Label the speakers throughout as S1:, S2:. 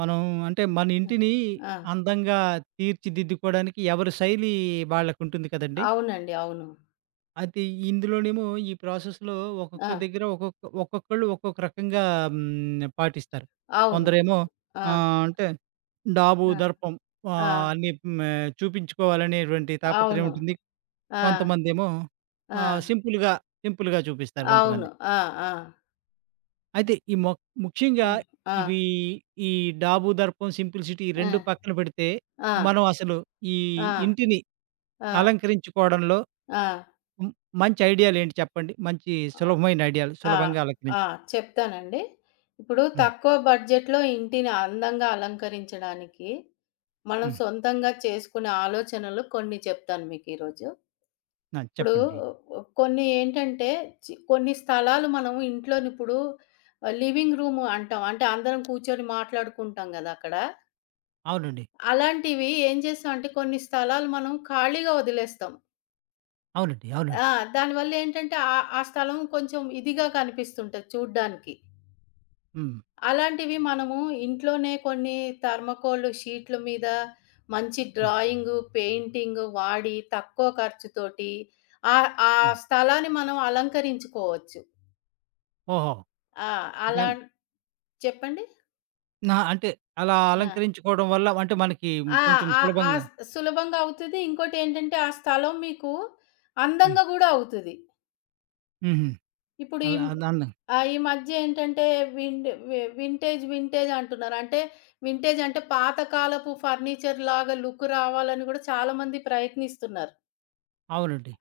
S1: మనం అంటే మన ఇంటిని
S2: ఆ! ఆ!
S1: అందంగా తీర్చిదిద్దుకోవడానికి ఎవరి శైలి వాళ్ళకుంటుంది కదండీ.
S2: అవునండి. అవును.
S1: అయితే ఇందులోనేమో ఈ ప్రాసెస్‌లో
S2: ఆ!
S1: ఒక్కొక్కరి దగ్గర ఒక్కొక్కళ్ళు ఒక్కొక్క రకంగా పాటిస్తారు.
S2: అవును.
S1: కొందరేమో
S2: ఆ!
S1: అంటే డాబు,
S2: ఆ!
S1: దర్పం
S2: ఆ!
S1: అన్నీ చూపించుకోవాలనేటువంటి తాపత్రయం
S2: అవును.
S1: ఉంటుంది.
S2: ఆ!
S1: కొంతమందేమో
S2: ఆ!
S1: ఆహ్, సింపుల్‌గా, సింపుల్‌గా చూపిస్తారు
S2: అవును.
S1: కొంతమంది.
S2: ఆ! ఆ!
S1: అయితే ఈ మొ ముఖ్యంగా
S2: హ్మ్. ఆ!
S1: ఇవి ఈ డాబు, దర్పం, సింప్లిసిటీ ఈ 2 పక్కన పెడితే,
S2: ఆ!
S1: మనం అసలు ఈ
S2: ఆ!
S1: ఇంటిని
S2: ఆ!
S1: అలంకరించుకోవడంలో
S2: ఆ! ఆ!
S1: మ్ మంచి ఐడియాలేంటి చెప్పండి? మంచి సులభమైన ఐడియాలు
S2: ఆ!
S1: సులభంగా
S2: ఆ!
S1: అలంకరించడం.
S2: చెప్తానండి. ఇప్పుడు
S1: హ్మ్.
S2: తక్కువ బడ్జెట్‌లో ఇంటిని అందంగా అలంకరించడానికి మనం
S1: హ్మ్.
S2: సొంతంగా చేసుకునే ఆలోచనలు కొన్ని చెప్తాను మీకు ఈరోజు.
S1: ఆ!
S2: ఇప్పుడు
S1: చెప్పండి.
S2: కొన్ని ఏంటంటే, కొన్ని స్థలాలు మనం ఇంట్లోనిప్పుడు లివింగ్ రూమ్ అంటాం. అంటే అందరం కూర్చొని మాట్లాడుకుంటాం గదా అక్కడ.
S1: అవునండి.
S2: అలాంటివి ఏం చేస్తాం అంటే కొన్ని స్థలాలు మనం ఖాళీగా వదిలేస్తాం.
S1: అవునండి. అవునండి.
S2: ఆ! దానివల్ల ఏంటంటే, ఆ స్థలం కొంచెం ఇదిగా కనిపిస్తుంటది చూడ్డానికి.
S1: హ్మ్.
S2: అలాంటివి మనము ఇంట్లోనే కొన్ని థర్మాకోల్ షీట్ల మీద మంచి
S1: హ్మ్.
S2: డ్రాయింగు, పెయింటింగు వాడి తక్కువ ఖర్చుతోటి ఆ
S1: అవును.
S2: స్థలాన్ని మనం అలంకరించుకోవచ్చు.
S1: ఓహో!
S2: ఆ! అలా
S1: దాన్ని
S2: చెప్పండి?
S1: నా అంటే అలా
S2: ఆ!
S1: అలంకరించుకోవడం వల్ల అంటే మనకి
S2: ఆ!
S1: కొంచెం
S2: ఆ ఆ
S1: సులభంగా.
S2: సులభంగా అవుతది. ఇంకోటేంటంటే, ఆ స్థలం మీకు
S1: హ్మ్.
S2: అందంగా గూడా అవుతది.
S1: హుహు.
S2: ఇప్పుడు
S1: అలా దాన్ని.
S2: ఈ మధ్య ఏంటంటే విండ్ వి వింటేజ్, వింటేజ్ అంటున్నారు. అంటే వింటేజ్ అంటే పాతకాలపు ఫర్నిచర్ లాగా లుక్ రావాలని గూడా చాలా మంది ప్రయత్నిస్తున్నారు.
S1: అవునండి.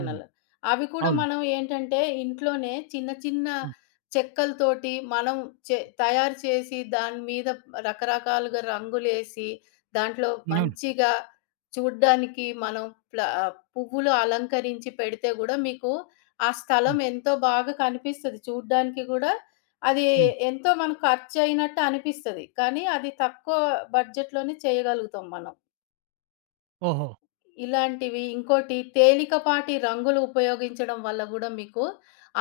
S1: అవును.
S2: అవి కూడా
S1: అవును.
S2: మనం ఏంటంటే, ఇంట్లోనే చిన్న చిన్న
S1: ఆ!
S2: చెక్కలతోటి మనం తయారు చేసి, దాని మీద రకరకాలుగా రంగులేసి, దాంట్లో
S1: అవును.
S2: మంచిగా చూడ్డానికి మనం పువ్వులు అలంకరించి పెడితే గూడా మీకు ఆ స్థలం
S1: హ్మ్.
S2: ఎంతో బాగా కనిపిస్తది. చూడ్డానికి గూడా అది
S1: హ్మ్.
S2: ఎంతో మనకు ఖర్చయినట్టు అనిపిస్తది. కానీ, అది తక్కువ బడ్జెట్‌లోనే చేయగలుగుతాం మనం.
S1: ఓహో!
S2: ఇలాంటివి. ఇంకోటి తేలికపాటి రంగులు ఉపయోగించడం వల్ల గూడా మీకు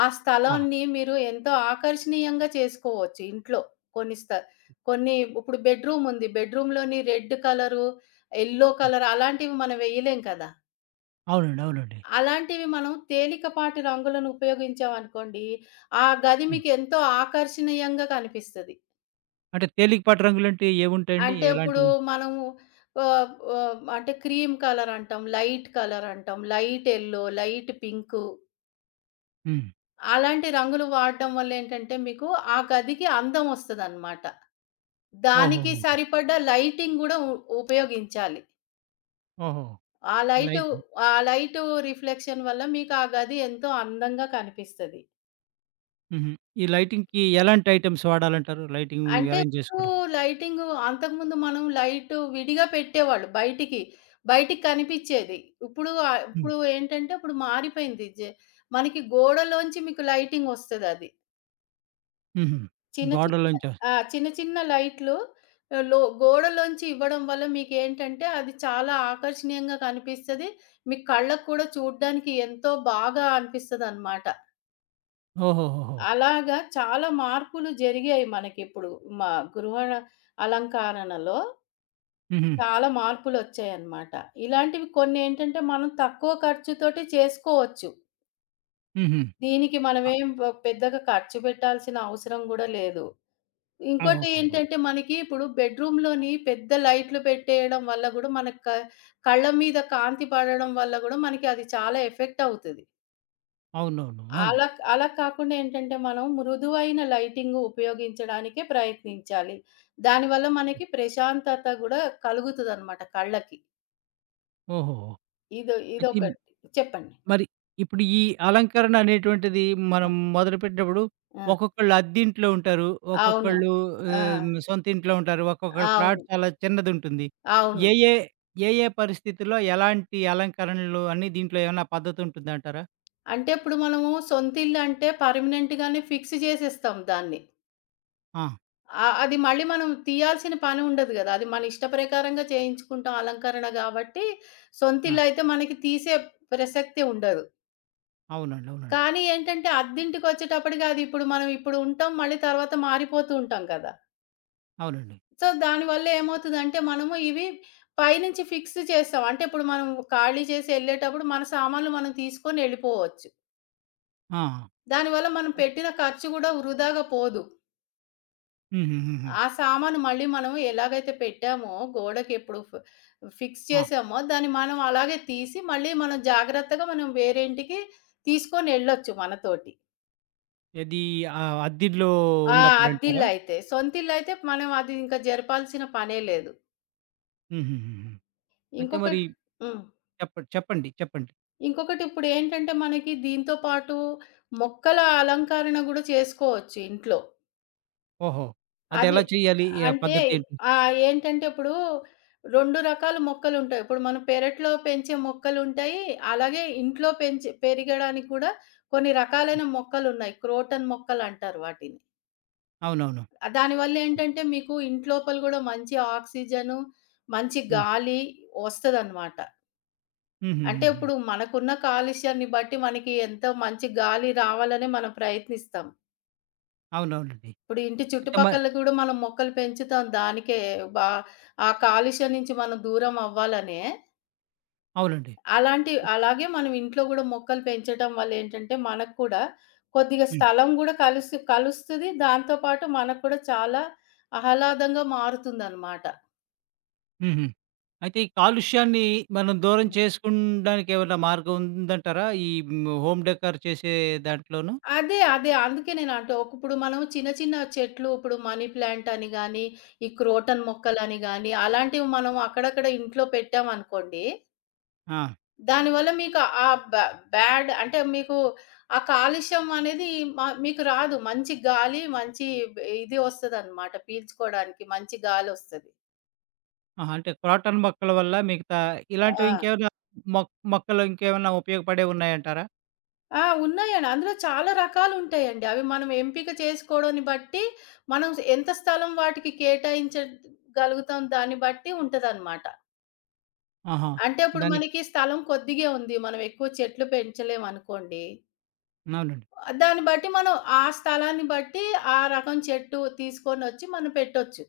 S2: ఆ
S1: ఆ!
S2: స్థలాన్ని మీరు ఎంతో ఆకర్షణీయంగా చేసుకోవచ్చు ఇంట్లో. కొన్ని స్థ కొన్ని ఇప్పుడు బెడ్‌రూమ్ ఉంది. బెడ్‌రూమ్‌లోని రెడ్ కలరు, యెల్లో కలర్ అలాంటివి మనం వేయలేం కదా.
S1: అవునండి. అవునండి.
S2: అలాంటివి మనం తేలికపాటి రంగులను ఉపయోగించామనుకోండి, ఆ గది
S1: హ్మ్.
S2: మీకు ఎంతో ఆకర్షణీయంగా కనిపిస్తది.
S1: అంటే తేలికపాటి రంగులంటే ఏవుంటాయండి?
S2: అంటే ఇప్పుడు
S1: ఎలాంటివి?
S2: మనము ఆహ్, ఆహ్, అంటే క్రీమ్ కలర్ అంటాం, లైట్ కలర్ అంటాం, లైట్ యెల్లో, లైట్ పింకు.
S1: హ్మ్.
S2: అలాంటి రంగులు వాడడం వల్లేంటంటే మీకు ఆ గదికి అందం వస్తదనమాట. దానికి
S1: ఓహోహోహో! ఓహో!
S2: సరిపడ్డ లైటింగ్ గూడా ఉపయోగించాలి.
S1: ఓహో.
S2: ఆ లైటు
S1: లైటింగ్.
S2: ఆ లైటు రిఫ్లెక్షన్ వల్ల మీకు ఆ గది ఎంతో అందంగా కనిపిస్తది.
S1: హుహు. ఈ లైటింగ్‌కి ఎలాంటి ఐటెమ్స్ వాడాలంటారు? లైటింగ్
S2: అంటే
S1: అరేంజ్
S2: ఇప్పుడు
S1: చేసుకోవడం?
S2: లైటింగు అంతకుముందు మనం లైటు విడిగా పెట్టేవాళ్ళు బయటికి. బయటికి కనిపిచ్చేది. ఇప్పుడు
S1: హ్మ్.
S2: ఏంటంటే ఇప్పుడు మారిపోయింది. మనకి గోడలోంచి మీకు లైటింగ్ వస్తదది.
S1: హుహు.
S2: చిన్న చిన్న
S1: గోడల్లోంచా?
S2: ఆ! చిన్న చిన్న లైట్లు ఆహ్, లో గోడలోంచి ఇవ్వడం వల్ల మీకేంటంటే, అది చాలా ఆకర్షణీయంగా కనిపిస్తది. మీ కళ్ళకు కూడా చూడ్డానికి ఎంతో బాగా అనిపిస్తదనమాట.
S1: ఓహోహోహో!
S2: అలాగా చాలా మార్పులు జరిగాయి మనకిప్పుడు. మా గృహ అలంకరణలో
S1: హుహు.
S2: చాలా మార్పులొచ్చాయనమాట. ఇలాంటివి కొన్నేంటంటే, మనం తక్కువ ఖర్చుతోటి చేసుకోవచ్చు.
S1: హుహు.
S2: దీనికి
S1: అ
S2: మనమేం పెద్దగా ఖర్చు పెట్టాల్సిన అవసరం గూడా లేదు. ఇంకోటి
S1: ఓహోహో!
S2: ఏంటంటే మనకి ఇప్పుడు బెడ్‌రూమ్‌లోని పెద్ద లైట్లు పెట్టేయడం వల్ల గూడా మన క కళ్ళ మీద కాంతి పడడం వల్ల గూడా మనకి అది చాలా ఎఫెక్ట్ అవుతది.
S1: అవును.
S2: అలా అలా కాకుండా ఏంటంటే మనం మృదువైన లైటింగ్ ఉపయోగించడానికే ప్రయత్నించాలి. దానివల్ల మనకి ప్రశాంతత గూడా కలుగుతదనమాట కళ్ళకి.
S1: ఓహోహో! అయితే
S2: ఇదొకటి. చెప్పండి.
S1: మరి ఇప్పుడు ఈ అలంకరణ అనేటువంటిది మనం మొదలుపెట్టినప్పుడు
S2: ఆ!
S1: ఒక్కొక్కళ్ళు అద్దింట్లో ఉంటారు.
S2: అవును.
S1: ఒక్కొక్కళ్ళు
S2: ఆ!
S1: సొంత ఇంట్లో ఉంటారు. ఒక్కొక్కళ్ళ ప్లాట్
S2: అవును.
S1: చాలా చిన్నదుంటుంది.
S2: అవును.
S1: ఏ ఏ, ఏ ఏ పరిస్థితుల్లో ఎలాంటి అలంకరణలు అని దీంట్లో ఏమన్నా పద్ధతి ఉంటుందంటారా?
S2: అంటే ఇప్పుడు మనము సొంతిల్లు అంటే పర్మనెంట్‌గానే ఫిక్స్ జేసేస్తాం దాన్ని.
S1: ఆ!
S2: ఆ! అది మళ్ళీ మనం తీయాల్సిన పని ఉండదు గదా. అది మన ఇష్ట ప్రకారంగా చేయించుకుంటాం అలంకరణ గాబట్టి,
S1: ఆ!
S2: సొంతిల్లయితే మనకి తీసే ప్రసక్తే ఉండదు.
S1: అవునండి. అవునండి.
S2: కానీ ఏంటంటే, అద్దింటికొచ్చేటప్పటికి అది ఇప్పుడు మనం ఇప్పుడు ఉంటాం, మళ్ళీ తర్వాత మారిపోతూ ఉంటాం కదా.
S1: అవునండి.
S2: సో, దానివల్ల ఏమవుతదంటే, మనము ఇవి పైనుంచి ఫిక్స్ చేస్తాం. అంటే, ఇప్పుడు మనం ఖాళీ చేసి ఎళ్ళేటప్పుడు మన సామాన్లు మనం తీసుకొని ఎళ్ళిపోవచ్చు.
S1: ఆ!
S2: దానివల్ల మనం పెట్టిన ఖర్చు గూడా వృధాగా పోదు.
S1: హుహుహుహు.
S2: ఆ సామాను మళ్ళీ మనం ఎలాగైతే పెట్టామో గోడకెప్పుడు ఫిక్స్
S1: ఆ!
S2: చేసామో, దాన్ని మనం అలాగే తీసి, మళ్ళీ మనం జాగ్రత్తగా మనం వేరే ఇంటికి తీసుకొనెళ్ళొచ్చు మనతోటి.
S1: ఏది అద్దిల్లో
S2: ఆ!
S1: ఉన్నప్పుడంటారా?
S2: అద్దిల్లయితే. సొంతిల్లయితే మనం అది ఇంకా జరపాల్సిన పనే లేదు.
S1: హుహుహుహు. అయితే మరి
S2: ఇంకొకటి హ్మ్.
S1: చెప్పండి.
S2: ఇంకొకటిప్పుడేంటంటే, మనకి దీంతో పాటు మొక్కల అలంకరణ గూడా చేసుకోవచ్చు ఇంట్లో.
S1: ఓహో!
S2: అది.
S1: అదెలా చేయాలి? ఏ
S2: అంటే
S1: పద్ధతి ఏంటి?
S2: ఏంటంటే ఇప్పుడు 2 రకాల మొక్కలుంటాయి. ఇప్పుడు మనం పెరట్లో పెంచే మొక్కలుంటాయి. అలాగే ఇంట్లో పెంచి పెరగడానికి కూడా కొన్ని రకాలైన మొక్కలున్నాయి. క్రోటన్ మొక్కలంటారు వాటిని.
S1: అవునవును.
S2: దానివల్లేంటంటే మీకు ఇంట్లోపల గూడా మంచి ఆక్సిజను, మంచి
S1: హ్మ్.
S2: గాలి వస్తదనమాట. అంటే
S1: హుహుహుహు.
S2: ఇప్పుడు మనకున్న కాలుష్యాన్ని బట్టి మనకి ఎంతో మంచి గాలి రావాలని మనం ప్రయత్నిస్తాం.
S1: అవునవునండి.
S2: ఇప్పుడు ఇంటి
S1: అయితే మరి
S2: చుట్టుపక్కల గూడా మనం మొక్కలు పెంచుతాం దానికే. బా ఆ కాలుష్యం నుంచి మనం దూరం అవ్వాలనే.
S1: అవునండి.
S2: అలాగే మనం ఇంట్లో గూడా మొక్కలు పెంచటం వల్ల ఏంటంటే, మనకు కూడా కొద్దిగా
S1: హ్మ్.
S2: స్థలం గూడా కలుస్తది. దాంతో పాటు మనకు కూడా చాలా ఆహ్లాదంగా మారుతుందనమాట.
S1: హుహు. అయితే ఈ కాలుష్యాన్ని మనం దూరం చేసుకుండానికి ఏమన్నా మార్గం ఉందంటారా? ఈ హోమ్ డెకర్ చేసే దాంట్లోను?
S2: అదే. అందుకే నేనంటూ ఇప్పుడు మనం చిన్న చిన్న చెట్లు ఇప్పుడు మనీ ప్లాంట్ అని గాని, ఈ క్రోటన్ మొక్కలని గాని అలాంటివి మనం అక్కడక్కడ ఇంట్లో పెట్టామనుకోండి
S1: ఆ!
S2: దానివల్ల మీకు ఆ బ బ్యాడ్ అంటే మీకు ఆ కాలుష్యం అనేది మీకు రాదు. మంచి గాలి, మంచి బ్ ఇది వస్తదనమాట పీల్చుకోడానికి మంచి గాలొస్తది.
S1: ఆహా! అంటే క్రోటన్ మొక్కల వల్ల మిగతా
S2: ఆ!
S1: ఇలాంటివి ఇంకేమైనా మొక్కలు ఇంకేమైనా ఉపయోగపడేవి ఉన్నాయంటారా?
S2: ఆ! ఉన్నాయండి. అందులో చాలా రకాలుంటాయండి. అవి మనం ఎంపిక చేసుకోవడాన్ని బట్టి, మనం ఎంత స్థలం వాటికి కేటాయించగలుగుతాం దాన్ని బట్టి ఉంటదనమాట.
S1: ఆహా!
S2: అంటే ఇప్పుడు
S1: దానికి
S2: మనకి స్థలం కొద్దిగే ఉంది. మనం ఎక్కువ చెట్లు పెంచలేమనుకోండి
S1: అవునండి.
S2: దాన్ని బట్టి మనం ఆ స్థలాన్ని బట్టి ఆ రకం చెట్టు తీసుకొనొచ్చి మనం పెట్టొచ్చు.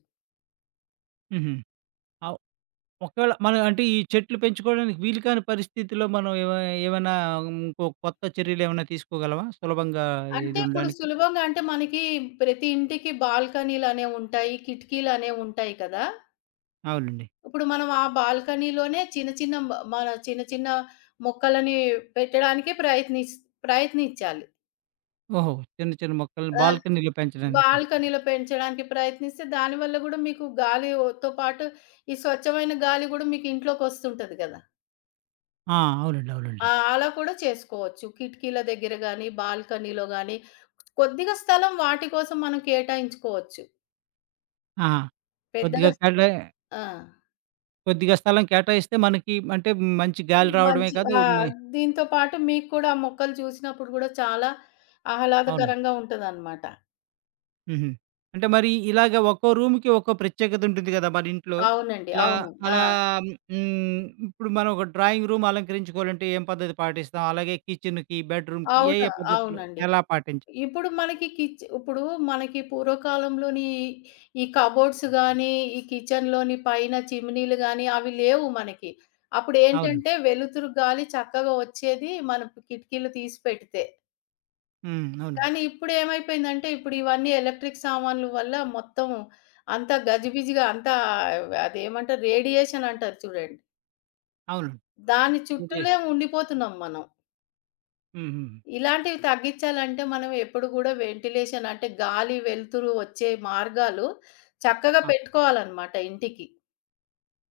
S1: హుహు. అవ్ ఒకవేళ మనం అంటే ఈ చెట్లు పెంచుకోవడానికి వీలు కాని పరిస్థితిలో మనం ఏమైనా ఇంకో కొత్త చర్యలేమైనా తీసుకోగలమా? సులభంగా
S2: అంటే
S1: ఇది
S2: ఇప్పుడు
S1: ఉండడానికి?
S2: సులభంగా అంటే మనకి ప్రతి ఇంటికి బాల్కనీలనేవుంటాయి, కిటికీలనేవుంటాయి కదా.
S1: అవునండి.
S2: ఇప్పుడు మనం ఆ బాల్కనీలోనే చిన్న చిన్న మన చిన్న చిన్న మొక్కలని పెట్టడానికి ప్రయత్నించాలి.
S1: ఓహో! చిన్న చిన్న మొక్కల్ని
S2: ఆహ్,
S1: బాల్కనీలో పెంచడానికి. ప్రయత్నం.
S2: బాల్కనీలో పెంచడానికి ప్రయత్నిస్తే దానివల్ల గూడా మీకు గాలి ఒతో పాటు ఈ స్వచ్ఛమైన గాలి గూడా మీకు ఇంట్లోకొస్తుంటది గదా.
S1: ఆ! అవునండి.
S2: ఆ!
S1: అవునండి.
S2: అలా కూడా చేసుకోవచ్చు. కిటికీల దగ్గర గాని, బాల్కనీలో గాని, కొద్దిగా స్థలం వాటి కోసం మనం కేటాయించుకోవచ్చు.
S1: ఆహా!
S2: పెద్దగా
S1: కొద్దిగా
S2: స్
S1: కేటా
S2: ఆ!
S1: కొద్దిగా స్థలం కేటాయిస్తే మనకి అంటే మంచి గాలి రావడమే
S2: మంచి
S1: కాదు
S2: ఆ! దీంతో పాటు మీకు కూడా ఆ మొక్కలు చూసినప్పుడు గూడా చాలా
S1: అవునండి.
S2: ఆహ్లాదకరంగా ఉంటదనమాట.
S1: హుహు. అంటే మరి ఇలాగ ఒక్కో రూమ్‌కి ఒక్కో ప్రత్యేకత ఉంటుంది గదా! మన ఇంట్లో.
S2: అవునండి.
S1: ఇలా
S2: అవును. ఆ!
S1: అలా హ్మ్. ఇప్పుడు మనం ఒక డ్రాయింగ్ రూమ్ అలంకరించుకోవాలంటే ఏం పద్ధతి పాటిస్తాం? అలాగే కిచెన్‌కి, బెడ్‌రూమ్‌కి ఏ
S2: అవును.
S1: ఏ పద్ధతులు
S2: అవునండి.
S1: ఎలా పాటించ.
S2: ఇప్పుడు మనకి ఇప్పుడు మనకి పూర్వకాలంలోని ఈ కబోర్డ్స్ గానీ, ఈ కిచెన్‌లోని పైన చిమ్నీలు గానీ, అవి లేవు మనకి.
S1: అవునండి.
S2: అప్పుడేంటంటే వెలుతురు గాలి చక్కగా వచ్చేది మన కిటికీలు తీసి పెడితే.
S1: హ్మ్. అవునండి.
S2: కానీ ఇప్పుడేమైపోయిందంటే, ఇప్పుడు ఇవన్నీ ఎలక్ట్రిక్ సామాన్లు వల్ల మొత్తం అంతా అదేమంటారు రేడియేషన్ అంటారు చూడండి.
S1: అవునండి.
S2: దాని
S1: ముగ్గేసి.
S2: చుట్టూలే ఉండిపోతున్నాం మనం.
S1: హుహుహు.
S2: ఇలాంటివి తగ్గించాలంటే మనం ఎప్పుడు గూడా వెంటిలేషన్ అంటే గాలి, వెలుతురు వచ్చే మార్గాలు చక్కగా
S1: ఆ!
S2: పెట్టుకోవాలనమాట ఇంటికి.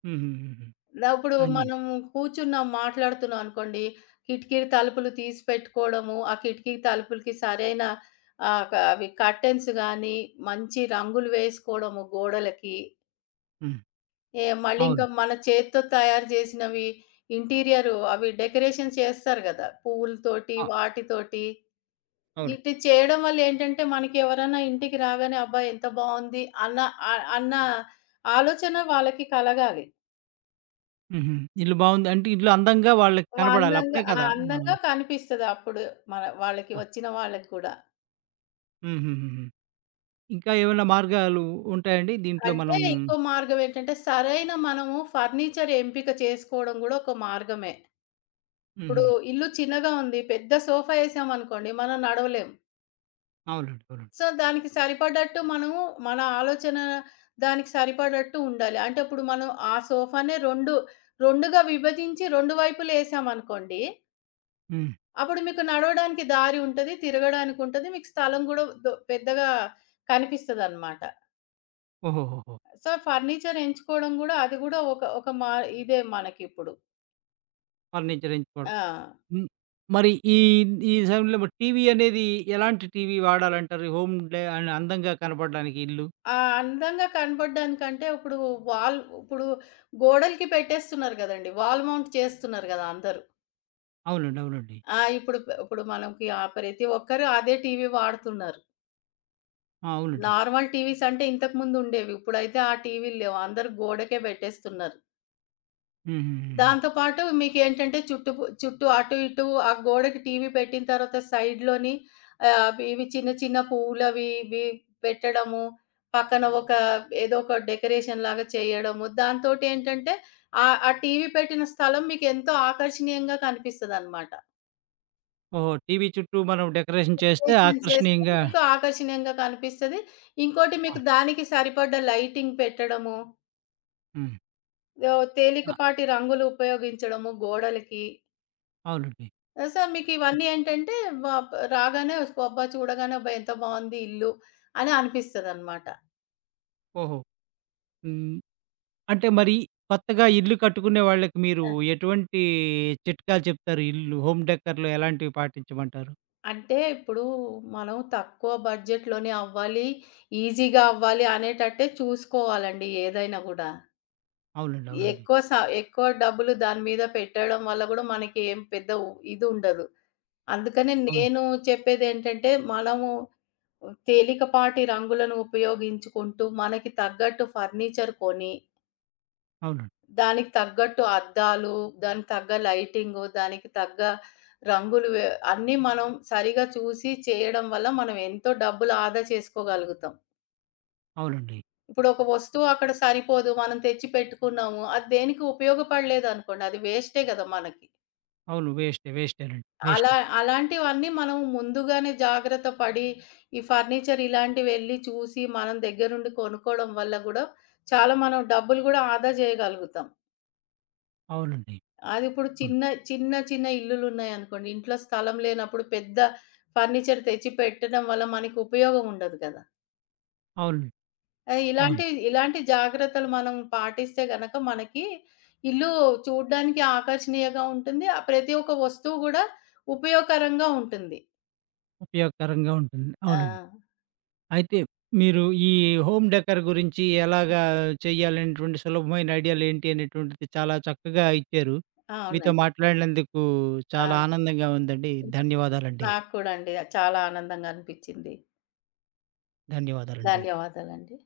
S1: హుహుహుహు.
S2: ఇప్పుడు
S1: అది.
S2: మనం కూర్చున్నాం, మాట్లాడుతున్నాం అనుకోండి, కిటికీ తలుపులు తీసి పెట్టుకోవడము, ఆ కిటికీ తలుపులకి సరైన ఆహ్, క అవి కర్టెన్స్ గానీ, మంచి రంగులు వేసుకోవడము గోడలకి.
S1: హ్మ్.
S2: మళ్ళీ ఇంకా
S1: అవును.
S2: మన చేత్తో తయారు చేసినవి ఇంటీరియరు అవి డెకరేషన్ చేస్తారు గదా. పువ్వులతోటి,
S1: ఆ!
S2: వాటితోటి.
S1: అవును.
S2: ఇది చేయడం వల్ల ఏంటంటే, మనకెవరన్నా ఇంటికి రాగానే, "అబ్బా! ఎంత బావుంది" అన్న ఆలోచన వాళ్ళకి కలగాలి.
S1: హుహు. ఇల్లు బావుంది అంటే ఇల్లు అందంగా వాళ్ళకి కనబడాలి.
S2: అందంగా
S1: అప్పుడే
S2: ఆ!
S1: కదా! మన.
S2: అందంగా కనిపిస్తదప్పుడు మన వాళ్ళకి,
S1: ఆ!
S2: వచ్చిన వాళ్ళకి కూడా.
S1: హుహుహుహు. ఇంకా ఏమైనా మార్గాలు ఉంటాయండి దీంట్లో
S2: అంటే
S1: మనం?
S2: ఇంకో మార్గం ఏంటంటే, సరైన మనము ఫర్నిచర్ ఎంపిక చేసుకోవడం గూడా ఒక మార్గమే. ఇప్పుడు
S1: హుహు.
S2: ఇల్లు చిన్నగా ఉంది, పెద్ద సోఫా ఏసామనుకోండి, మనం నడవలేం.
S1: అవునండి. అవునండి.
S2: సో, దానికి సరిపడ్డట్టు మనము మన ఆలోచన దానికి సరిపడట్టు ఉండాలి. అంటే ఇప్పుడు మనం ఆ సోఫానే 2, 2గా విభజించి 2 వైపులేసామనుకోండి.
S1: హ్మ్.
S2: అప్పుడు మీకు నడవడానికి దారి ఉంటది. తిరగడానికుంటది. మీకు స్థలం గూడా పెద్దగా కనిపిస్తదనమాట.
S1: ఓహోహోహో!
S2: సో, ఫర్నిచర్ ఎంచుకోవడం గూడా అది గూడా ఒక ఒక ఇదే మనకిప్పుడు.
S1: ఫర్నిచర్ ఎంచుకోవడం.
S2: ఆ!
S1: హ్మ్. మరి ఈ ఈ సమయంలో మరి టీవీ అనేది ఎలాంటి టీవీ వాడాలంటారు? హోమ్ డే అండ్ అందంగా కనపడడానికి ఇల్లు?
S2: ఆ అందంగా కనపడడానికంటే ఇప్పుడు వాల్ ఇప్పుడు గోడలకి పెట్టేస్తున్నారు గదండీ! వాల్ మౌంట్ చేస్తున్నారు గదా అందరూ.
S1: అవునండి. అవునండి.
S2: ఆ! ఇప్పుడు మనకి ఆ ప్రతి ఒక్కరు అదే టీవీ వాడుతున్నారు.
S1: ఆ! అవునండి.
S2: నార్మల్ టీవీస్ అంటే ఇంతకుముందు ఉండేవి. ఇప్పుడైతే ఆ టీవీలు లేవు. అందరూ గోడకే పెట్టేస్తున్నారు.
S1: హుహుహుహు.
S2: దాంతో పాటు మీకేంటంటే చుట్టూ అటు ఇటు ఆ గోడకి టీవీ పెట్టిన తర్వాత సైడ్‌లోని ఆహ్, అవి ఇవి చిన్న చిన్న పువ్వులవి ఇవి పెట్టడము, పక్కన ఒక ఏదో ఒక డెకరేషన్‌లాగా చేయడము, దాంతోటేంటంటే ఆహ్, ఆ ఆ టీవీ పెట్టిన స్థలం మీకెంతో ఆకర్షణీయంగా కనిపిస్తదనమాట.
S1: ఓహో! టీవీ చుట్టూ మనం డెకరేషన్ చేస్తే
S2: డెకరేషన్ చేస్తే
S1: ఆకర్షణీయంగా.
S2: మీకు ఆకర్షణీయంగా కనిపిస్తది. ఇంకోటి
S1: ఆ!
S2: మీకు దానికి సరిపడ్డ లైటింగ్ పెట్టడము,
S1: హ్మ్. ఆ!
S2: తేలికపాటి రంగులు ఉపయోగించడము గోడలకి.
S1: అవునండి.
S2: సో, మీకు ఇవన్నీ ఏంటంటే వ రాగానే అబ్బా! చూడగానే అబ్బా! ఎంత బావుంది ఇల్లు అని అనిపిస్తదనమాట.
S1: ఓహో! హ్మ్. అంటే మరి కొత్తగా ఇల్లు కట్టుకునే వాళ్ళకి మీరు
S2: ఆ!
S1: ఎటువంటి చిట్కాలు చెప్తారు? ఇల్లు హోమ్ డెకర్‌లో ఎలాంటివి పాటించమంటారు?
S2: అంటే ఇప్పుడు మనం తక్కువ బడ్జెట్‌లోనే అవ్వాలి, ఈజీగా అవ్వాలి అనేటట్టే చూసుకోవాలండి ఏదైనా గూడా.
S1: అవునండి. అవునండి.
S2: ఎక్కువ స ఎక్కువ డబ్బులు దాని మీద పెట్టడం వల్ల గూడా మనకి ఏం పెద్ద ఇదుండదు. అందుకనే
S1: అవును.
S2: నేను చెప్పేదేంటంటే, మనము తేలికపాటి రంగులను ఉపయోగించుకుంటూ, మనకి తగ్గట్టు ఫర్నిచర్ కొని,
S1: అవునండి.
S2: దానికి తగ్గట్టు అద్దాలు, దానికి తగ్గ లైటింగు, దానికి తగ్గ రంగులు వే అన్నీ మనం సరిగా చూసి చేయడం వల్ల మనం ఎంతో డబ్బులు ఆదా చేసుకోగలుగుతాం.
S1: అవునండి.
S2: ఇప్పుడు ఒక వస్తువు అక్కడ సరిపోదు. మనం తెచ్చి పెట్టుకున్నాము. అది దేనికి ఉపయోగపడలేదనుకోండి, అది వేస్టే గదా మనకి.
S1: అవును. వేస్టే. వేస్టేనండి.
S2: అలా
S1: వేస్టే.
S2: అలాంటివన్నీ మనం ముందుగానే జాగ్రత్త పడి, ఈ ఫర్నిచర్ ఇలాంటివెళ్లి చూసి, మనం దగ్గరుండి కొనుక్కోవడం వల్ల గూడా, చాలా మనం డబ్బులు గూడా ఆదా చేయగలుగుతాం.
S1: అవునండి.
S2: అదిప్పుడు
S1: అవును.
S2: చిన్న, చిన్న ఇల్లులున్నాయనుకోండి, ఇంట్లో స్థలం లేనప్పుడు పెద్ద ఫర్నిచర్ తెచ్చి పెట్టడం వల్ల మనకి ఉపయోగం ఉండదు కదా.
S1: అవును. అవును.
S2: ఇలాంటి జాగ్రత్తలు మనం పాటిస్తే గనక మనకి ఇల్లు చూడ్డానికి ఆకర్షణీయంగా ఉంటుంది. ప్రతి ఒక్క వస్తువు గూడా ఉపయోగకరంగా ఉంటుంది.
S1: ఉపయోగకరంగా ఉంటుంది.
S2: ఆ!
S1: అవునండి. అయితే మీరు ఈ హోమ్ డెకర్ గురించి ఎలాగా చేయాలనేటువంటి సులభమైన ఐడియాలేంటి అనేటువంటిది చాలా చక్కగా ఇచ్చారు. మీతో
S2: అవునండి.
S1: మాట్లాడినందుకు
S2: ఆ!
S1: చాలా ఆనందంగా ఉందండి. ధన్యవాదాలండి.
S2: నాకు కూడా అండి. చాలా ఆనందంగా అనిపిచ్చింది.
S1: ధన్యవాదాలండి.
S2: ధన్యవాదాలండి.